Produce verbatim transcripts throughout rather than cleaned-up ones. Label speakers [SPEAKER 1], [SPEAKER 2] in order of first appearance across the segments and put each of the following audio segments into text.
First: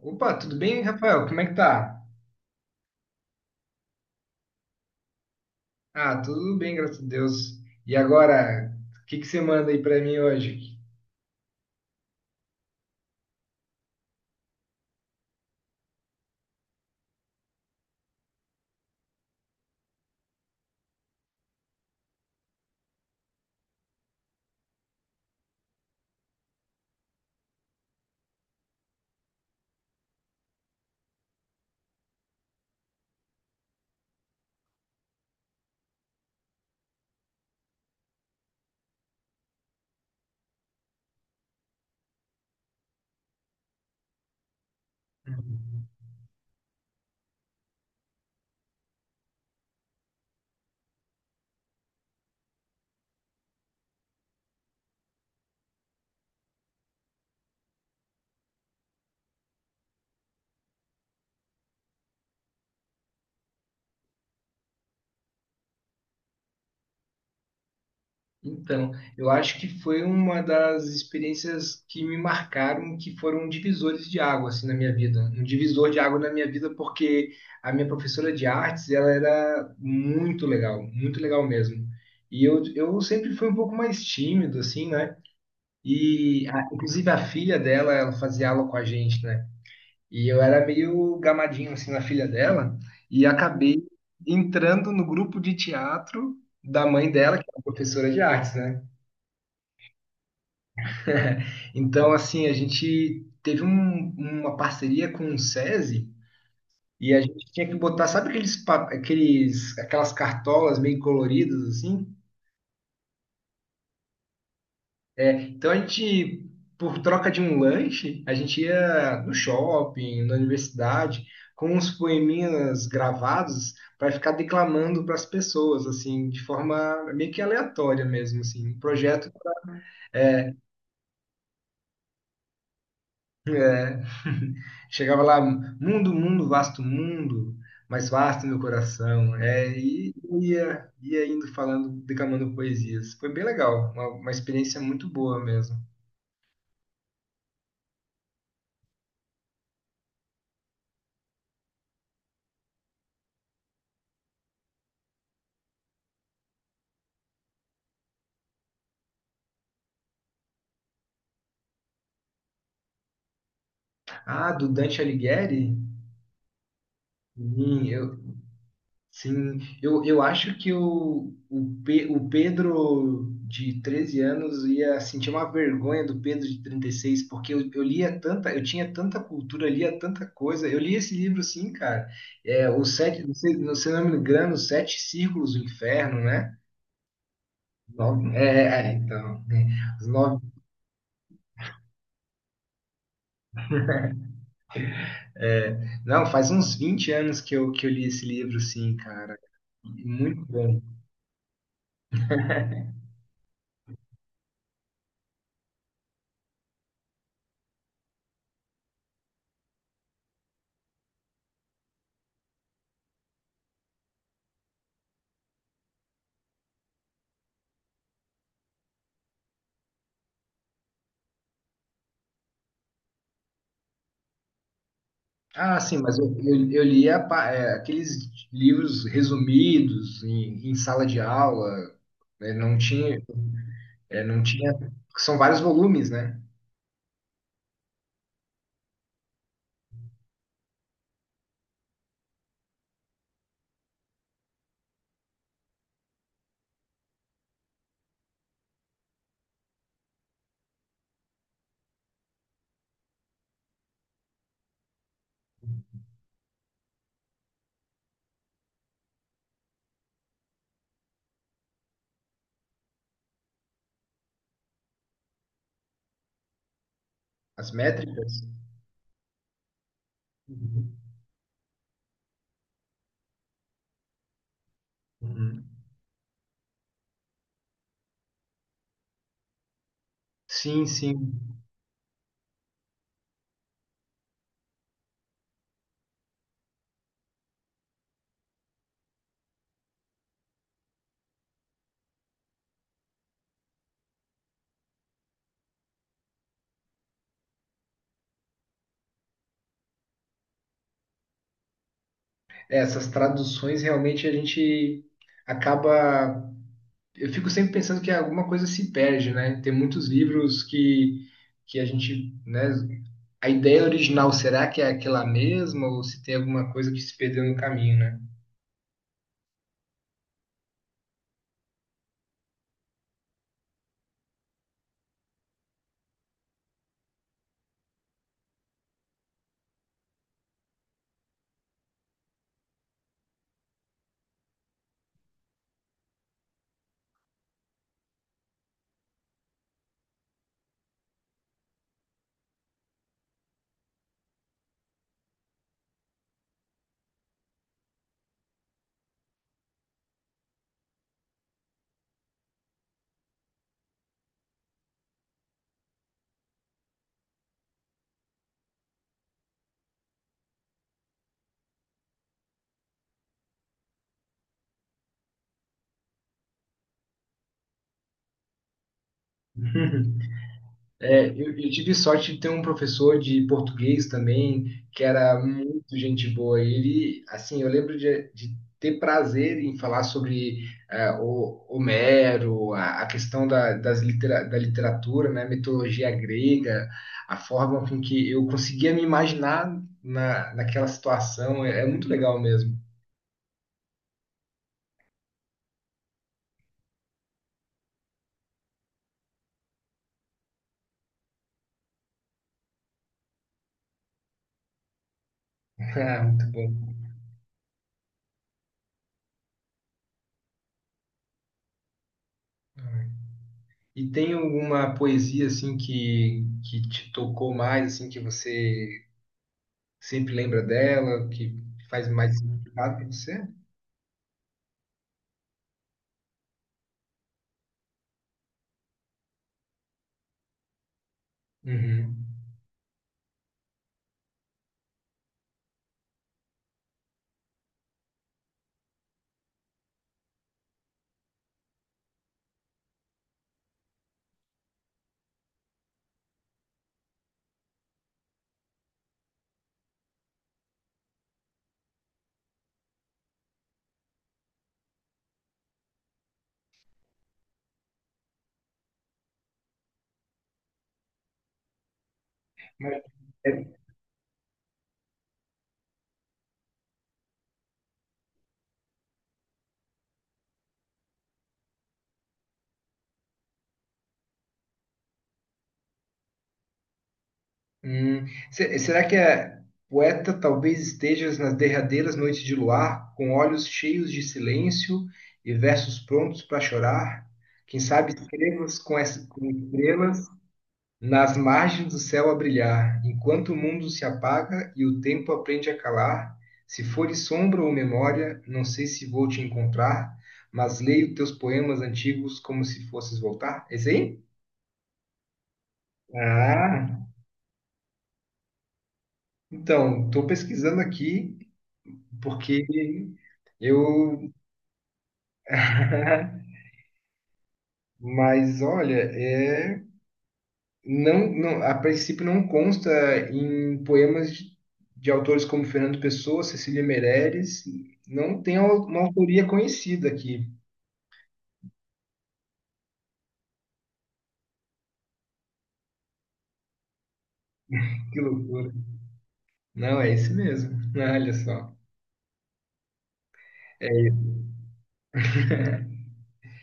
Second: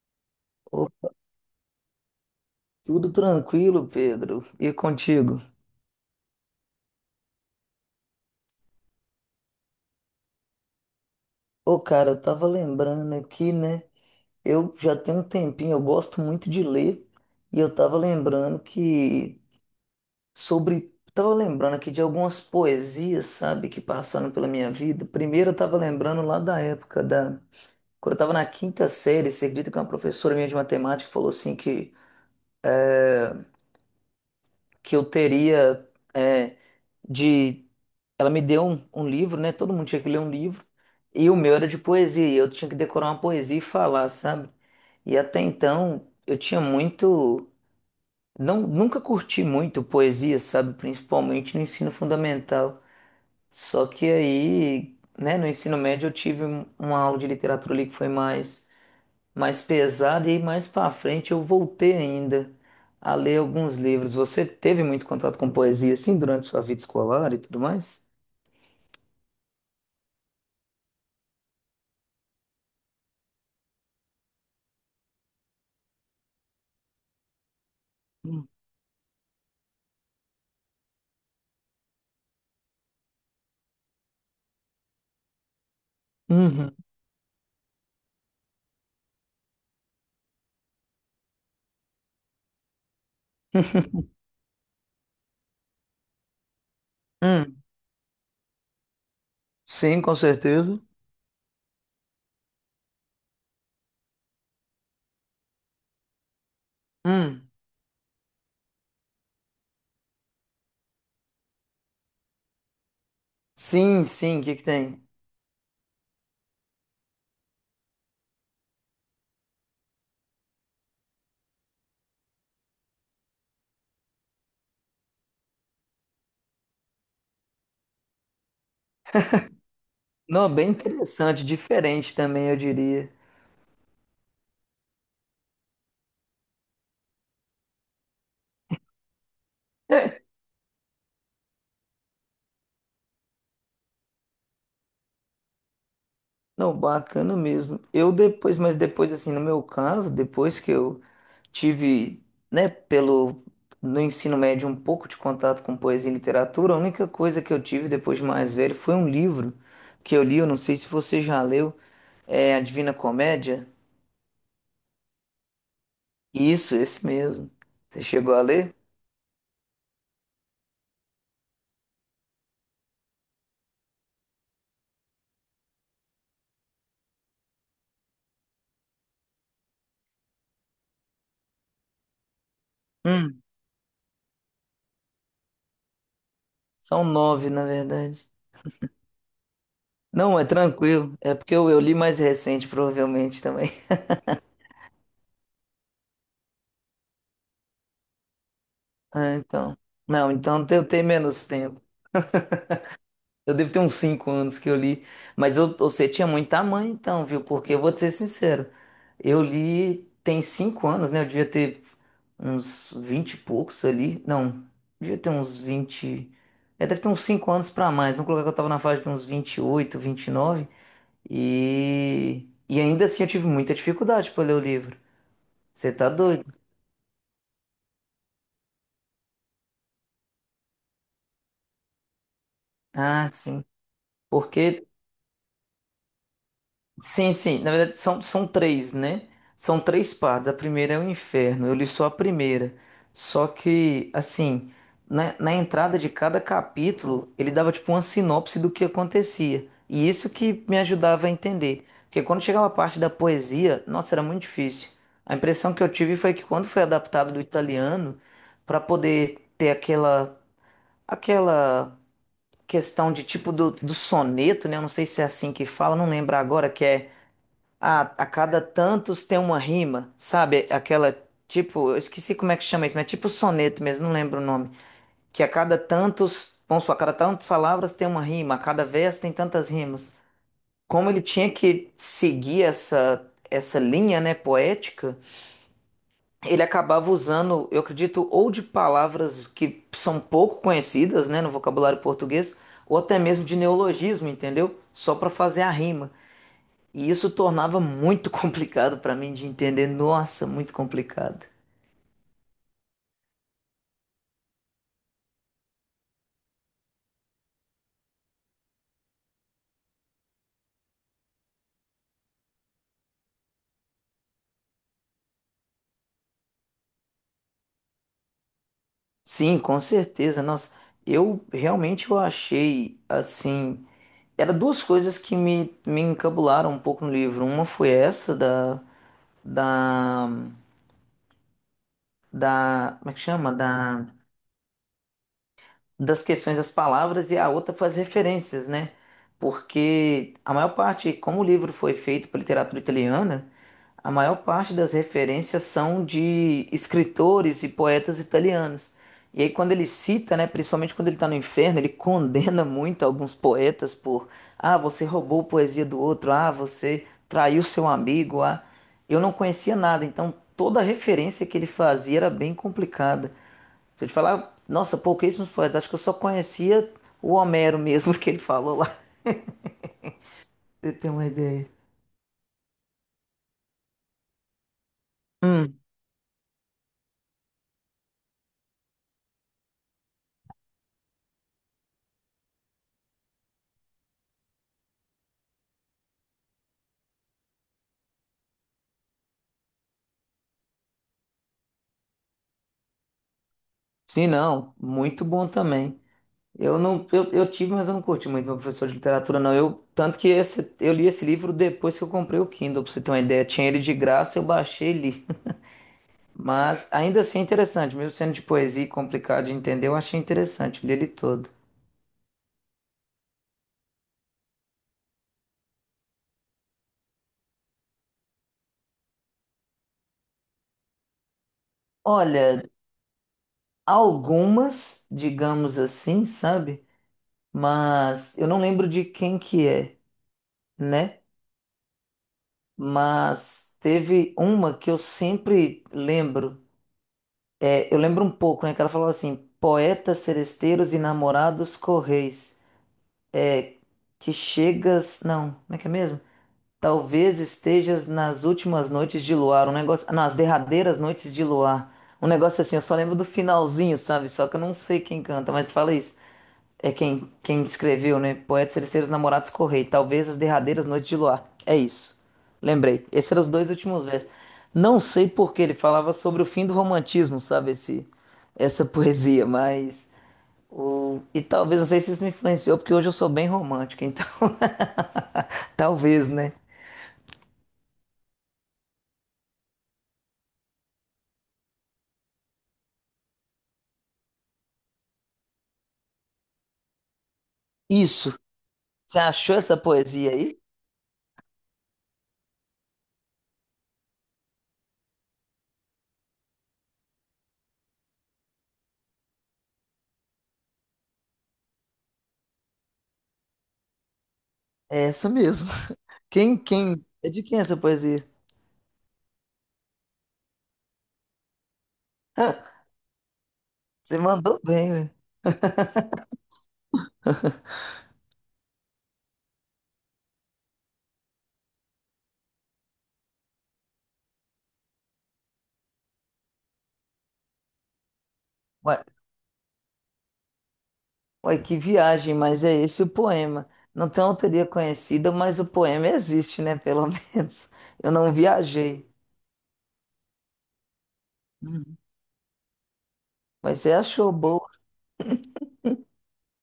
[SPEAKER 1] Opa, tudo bem,
[SPEAKER 2] Ô,
[SPEAKER 1] Rafael? Como é que tá?
[SPEAKER 2] tudo tranquilo, Pedro. E contigo?
[SPEAKER 1] Ah, tudo bem, graças a Deus. E agora, o que que você manda aí pra mim hoje?
[SPEAKER 2] Ô, cara, eu tava lembrando aqui, né? Eu já tenho um tempinho, eu gosto muito de ler, e eu tava lembrando que sobre. Tava lembrando aqui de algumas poesias, sabe, que passaram pela minha vida. Primeiro eu tava lembrando lá da época da. Quando eu tava na quinta série, você acredita que uma professora minha de matemática falou assim que, que eu teria. É, de Ela me deu um, um livro, né? Todo mundo tinha que ler um livro. E o meu era de poesia. E eu tinha que decorar uma poesia e falar, sabe? E até
[SPEAKER 1] Uhum.
[SPEAKER 2] então eu tinha muito. Não, nunca curti muito poesia, sabe? Principalmente no ensino fundamental. Só que aí, né, no ensino médio eu tive um- uma aula de literatura ali que foi mais, mais pesada. E aí, mais pra frente eu voltei ainda a ler alguns livros. Você teve muito contato com poesia, assim, durante sua vida escolar e tudo mais?
[SPEAKER 1] Então, eu acho que foi uma das experiências que me marcaram, que foram divisores de água assim na minha vida. Um divisor de água na minha vida porque a minha professora de artes, ela era muito legal, muito legal mesmo. E eu, eu sempre fui um pouco mais tímido assim, né? E a-
[SPEAKER 2] Uhum.
[SPEAKER 1] inclusive a filha dela, ela fazia aula com a gente, né? E eu era meio gamadinho assim na filha dela e acabei entrando no grupo de teatro da mãe dela, que é uma
[SPEAKER 2] Hum,
[SPEAKER 1] professora de artes, né?
[SPEAKER 2] sim, com certeza.
[SPEAKER 1] Então, assim, a gente teve um- uma parceria com o SESI e a
[SPEAKER 2] Hum,
[SPEAKER 1] gente tinha que botar, sabe aqueles, pa- aqueles aquelas cartolas meio coloridas assim?
[SPEAKER 2] sim, sim, o que que tem?
[SPEAKER 1] Então a gente, por troca de um lanche, a gente ia no shopping, na universidade, com uns poeminhas gravados para ficar declamando para as pessoas, assim, de forma meio que aleatória mesmo, assim, um projeto.
[SPEAKER 2] Não,
[SPEAKER 1] é,
[SPEAKER 2] bem interessante, diferente também, eu diria.
[SPEAKER 1] Chegava lá, mundo, mundo, vasto mundo, mais vasto meu coração. É, e ia, ia indo falando, declamando poesias. Foi bem legal, uma, uma experiência muito boa mesmo.
[SPEAKER 2] Não, bacana mesmo. Eu depois, mas depois, assim, no meu caso, depois que eu tive, né, pelo, no ensino médio, um pouco de contato com poesia e literatura, a única coisa que eu tive depois de mais velho foi um livro que eu li, eu não sei se você já leu, é A Divina Comédia.
[SPEAKER 1] Ah, do Dante Alighieri?
[SPEAKER 2] Isso, esse mesmo.
[SPEAKER 1] Sim,
[SPEAKER 2] Você
[SPEAKER 1] eu,
[SPEAKER 2] chegou a ler?
[SPEAKER 1] Sim, eu, eu acho que o, o, Pe- o Pedro de treze anos ia sentir uma vergonha do Pedro de trinta e seis, porque eu, eu lia tanta, eu tinha tanta cultura, lia tanta coisa. Eu li esse livro, sim, cara. É, o sete, não
[SPEAKER 2] Hum,
[SPEAKER 1] sei, não sei o nome do grano, Os Sete Círculos do Inferno, né?
[SPEAKER 2] são nove, na verdade.
[SPEAKER 1] Nove, é, é, é, então, né? Os
[SPEAKER 2] Não,
[SPEAKER 1] nove,
[SPEAKER 2] é tranquilo. É porque eu, eu li mais recente, provavelmente também.
[SPEAKER 1] é, não, faz uns vinte anos que eu, que eu li esse livro, sim,
[SPEAKER 2] Ah,
[SPEAKER 1] cara.
[SPEAKER 2] então. Não,
[SPEAKER 1] Muito
[SPEAKER 2] então
[SPEAKER 1] bom.
[SPEAKER 2] eu tenho menos tempo. Eu devo ter uns cinco anos que eu li. Mas eu, você tinha muito tamanho, então, viu? Porque eu vou te ser sincero. Eu li tem cinco anos, né? Eu devia ter uns vinte e poucos ali. Não, devia ter uns vinte. É, deve ter uns cinco anos pra mais. Vamos colocar que eu tava na faixa de uns vinte e oito, vinte e nove. E, nove. e e ainda assim eu tive muita dificuldade pra ler o livro.
[SPEAKER 1] Ah,
[SPEAKER 2] Você
[SPEAKER 1] sim,
[SPEAKER 2] tá
[SPEAKER 1] mas eu,
[SPEAKER 2] doido?
[SPEAKER 1] eu, eu li pa- é, aqueles livros resumidos em, em sala de aula, né? Não tinha,
[SPEAKER 2] Ah, sim.
[SPEAKER 1] é, não tinha,
[SPEAKER 2] Porque,
[SPEAKER 1] porque são vários volumes, né?
[SPEAKER 2] sim, sim, na verdade são, são três, né? São três partes. A primeira é o inferno, eu li só a primeira. Só que, assim, na, na entrada de cada capítulo, ele dava tipo uma sinopse do que acontecia. E isso que me ajudava a entender. Porque quando chegava a parte da poesia, nossa, era muito difícil. A impressão que eu tive foi que quando foi adaptado do italiano, para poder ter aquela, aquela questão de tipo do, do soneto, né? Eu não sei se é assim que fala, não lembro agora, que é.
[SPEAKER 1] As
[SPEAKER 2] a, a
[SPEAKER 1] métricas.
[SPEAKER 2] cada tantos tem uma rima, sabe?
[SPEAKER 1] Uhum.
[SPEAKER 2] Aquela tipo, eu esqueci como é que chama isso, mas é tipo soneto mesmo, não lembro o nome. Que a
[SPEAKER 1] Uhum.
[SPEAKER 2] cada tantos, vamos supor, a cada tantas palavras tem uma rima, a cada verso tem tantas rimas.
[SPEAKER 1] Sim,
[SPEAKER 2] Como ele
[SPEAKER 1] sim.
[SPEAKER 2] tinha que seguir essa essa linha, né, poética, ele acabava usando, eu acredito, ou de palavras que são pouco conhecidas, né, no vocabulário português, ou até mesmo de neologismo, entendeu? Só para fazer a rima. E isso tornava muito complicado para mim de entender. Nossa, muito complicado.
[SPEAKER 1] É, essas traduções realmente a gente acaba. Eu fico sempre pensando que alguma coisa se perde, né? Tem muitos livros que, que a gente, né? A ideia original, será que é aquela mesma ou se tem alguma coisa que se perdeu no caminho, né?
[SPEAKER 2] Sim, com certeza. Nossa, eu realmente eu achei assim. Era duas coisas que me, me encabularam um pouco no livro. Uma foi essa da, da, da, como é que chama? Da das questões das palavras e a outra foi as referências, né? Porque a maior parte, como o livro foi feito por literatura italiana, a maior parte das referências são de escritores e poetas italianos. E aí quando ele cita, né, principalmente quando ele está no inferno, ele condena muito alguns poetas por, ah, você roubou poesia do outro, ah, você traiu seu amigo, ah. Eu não conhecia nada, então toda referência que ele fazia era bem complicada. Se eu te falar, nossa, pouquíssimos poetas. Acho que eu só conhecia o Homero mesmo que ele falou lá. Você tem uma
[SPEAKER 1] É, eu,
[SPEAKER 2] ideia?
[SPEAKER 1] eu tive sorte de ter um professor de português também, que era
[SPEAKER 2] Hum.
[SPEAKER 1] muito gente boa. Ele, assim, eu lembro de, de ter prazer em falar sobre eh, o Homero, a, a questão da, das litera, da literatura, né, mitologia grega, a forma com que eu conseguia me imaginar na, naquela situação. É, é muito legal mesmo.
[SPEAKER 2] Sim, não. Muito bom também. Eu não, eu, eu tive, mas eu não curti muito meu professor de literatura, não. Eu, tanto que esse, eu li esse livro depois que eu comprei o Kindle, pra você ter uma ideia. Tinha ele de graça, eu baixei e li.
[SPEAKER 1] Ah, muito
[SPEAKER 2] Mas
[SPEAKER 1] bom.
[SPEAKER 2] ainda assim é interessante, mesmo sendo de poesia e complicado de entender, eu achei interessante, eu li ele todo.
[SPEAKER 1] E tem alguma poesia assim que, que te tocou mais, assim, que você sempre lembra dela, que faz mais
[SPEAKER 2] Olha,
[SPEAKER 1] significado para você?
[SPEAKER 2] algumas, digamos assim, sabe? Mas eu não lembro de quem que é, né?
[SPEAKER 1] Uhum.
[SPEAKER 2] Mas teve uma que eu sempre lembro. É, eu lembro um pouco, né? Que ela falou assim: poetas, seresteiros e namorados correis, que chegas. Não, como é que é mesmo? Talvez estejas nas últimas noites de luar, um negócio. ah, Não, as derradeiras noites de luar. Um negócio assim, eu só lembro do finalzinho, sabe? Só que eu não sei quem canta, mas fala isso. É quem, quem escreveu, né? Poetas Terceiros Namorados Correi. Talvez as derradeiras noites de luar. É isso.
[SPEAKER 1] Mas,
[SPEAKER 2] Lembrei. Esses eram os dois
[SPEAKER 1] é,
[SPEAKER 2] últimos versos. Não sei por que ele falava sobre o fim do romantismo, sabe? Esse, essa poesia, mas. O, e talvez, não sei se isso me influenciou, porque hoje eu sou bem romântico, então. Talvez, né?
[SPEAKER 1] hum, se- será que é: poeta, talvez estejas nas derradeiras noites de luar, com olhos cheios de silêncio e versos prontos para chorar? Quem sabe
[SPEAKER 2] Isso.
[SPEAKER 1] escrevas com,
[SPEAKER 2] Você
[SPEAKER 1] essa, com
[SPEAKER 2] achou essa
[SPEAKER 1] estrelas
[SPEAKER 2] poesia aí?
[SPEAKER 1] nas margens do céu a brilhar, enquanto o mundo se apaga e o tempo aprende a calar, se fores sombra ou memória, não sei se vou te encontrar, mas leio teus poemas antigos como se fosses voltar. Esse aí?
[SPEAKER 2] É essa mesmo. Quem, quem?
[SPEAKER 1] Ah,
[SPEAKER 2] É de quem essa poesia?
[SPEAKER 1] então, estou pesquisando aqui porque
[SPEAKER 2] Você
[SPEAKER 1] eu.
[SPEAKER 2] mandou bem, né?
[SPEAKER 1] Mas olha, é. Não, não, a princípio não consta em poemas de, de autores como Fernando Pessoa, Cecília Meirelles, não tem au- uma autoria conhecida aqui.
[SPEAKER 2] Ué, que viagem, mas é esse o poema. Não tem autoria conhecida, mas o poema existe, né? Pelo menos. Eu
[SPEAKER 1] Que
[SPEAKER 2] não
[SPEAKER 1] loucura.
[SPEAKER 2] viajei.
[SPEAKER 1] Não, é esse mesmo. Olha só.
[SPEAKER 2] Uhum. Mas você achou boa.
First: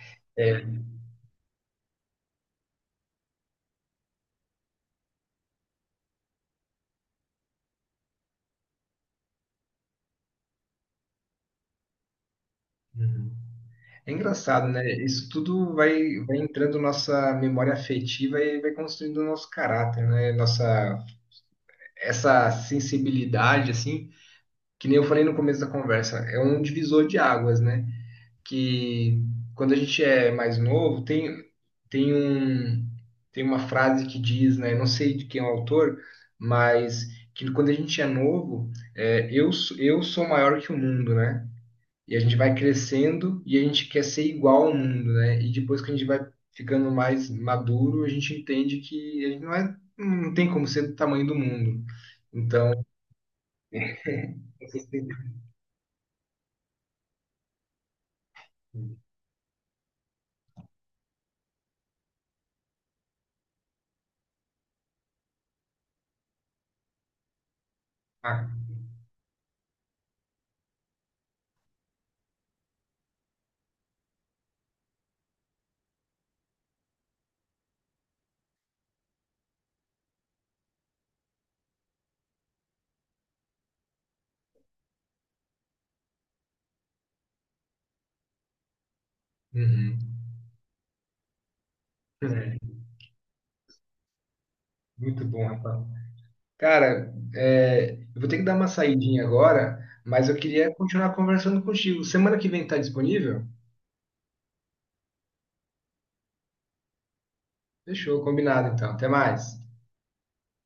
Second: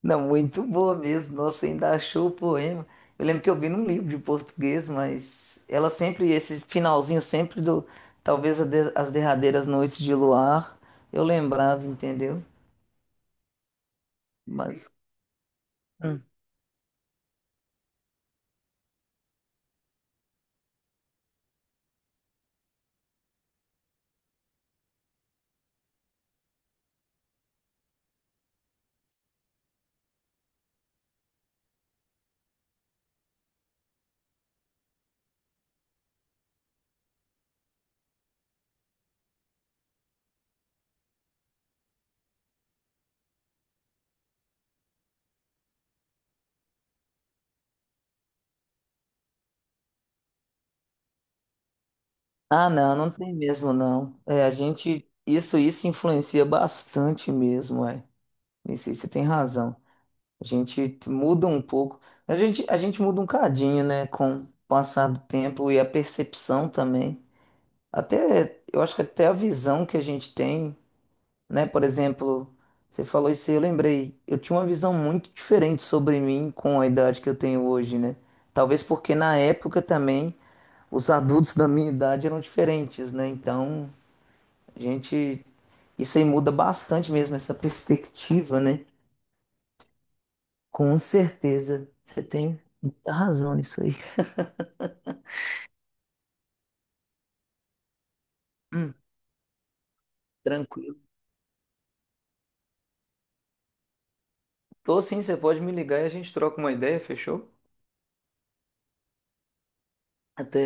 [SPEAKER 2] Não, muito
[SPEAKER 1] É.
[SPEAKER 2] boa mesmo. Nossa, ainda achou o poema. Eu lembro que eu vi num livro de português, mas ela sempre, esse finalzinho sempre do, talvez a de- as derradeiras noites de luar, eu lembrava, entendeu?
[SPEAKER 1] Uhum. É engraçado, né?
[SPEAKER 2] Mas.
[SPEAKER 1] Isso tudo vai,
[SPEAKER 2] Hum.
[SPEAKER 1] vai entrando nossa memória afetiva e vai construindo o nosso caráter, né? Nossa, essa sensibilidade, assim, que nem eu falei no começo da conversa, é um divisor de águas, né? Que quando a gente é mais novo, tem, tem um, tem uma frase que diz, né? Não sei de quem é o autor, mas que quando a gente é novo, é, eu, sou- eu sou maior que o mundo, né? E a gente vai crescendo e a gente quer ser igual ao mundo, né? E depois que a gente vai ficando mais maduro, a gente entende que a gente não é, não tem como ser do tamanho do mundo.
[SPEAKER 2] Ah,
[SPEAKER 1] Então,
[SPEAKER 2] não, não tem mesmo, não. É, a
[SPEAKER 1] vocês têm-
[SPEAKER 2] gente, isso, isso influencia bastante mesmo, é. Isso, aí você tem razão. A gente muda um pouco. A gente, a gente muda um cadinho, né? Com o passar do tempo e a percepção também. Até,
[SPEAKER 1] ah,
[SPEAKER 2] eu acho que até a visão que a gente tem, né? Por exemplo, você falou isso aí, eu lembrei. Eu tinha uma visão muito diferente sobre mim com a idade que eu tenho hoje, né? Talvez porque na época também os adultos da minha idade eram diferentes, né? Então, a gente. Isso aí muda bastante mesmo, essa perspectiva, né?
[SPEAKER 1] uhum.
[SPEAKER 2] Com certeza, você tem
[SPEAKER 1] É,
[SPEAKER 2] muita razão nisso aí.
[SPEAKER 1] muito bom, rapaz. Cara, é, eu vou ter que dar uma
[SPEAKER 2] Hum.
[SPEAKER 1] saidinha agora, mas eu queria
[SPEAKER 2] Tranquilo.
[SPEAKER 1] continuar conversando contigo. Semana que vem tá disponível?
[SPEAKER 2] Tô sim, você pode me ligar e a gente troca uma ideia, fechou?
[SPEAKER 1] Fechou, combinado então. Até mais.
[SPEAKER 2] Até.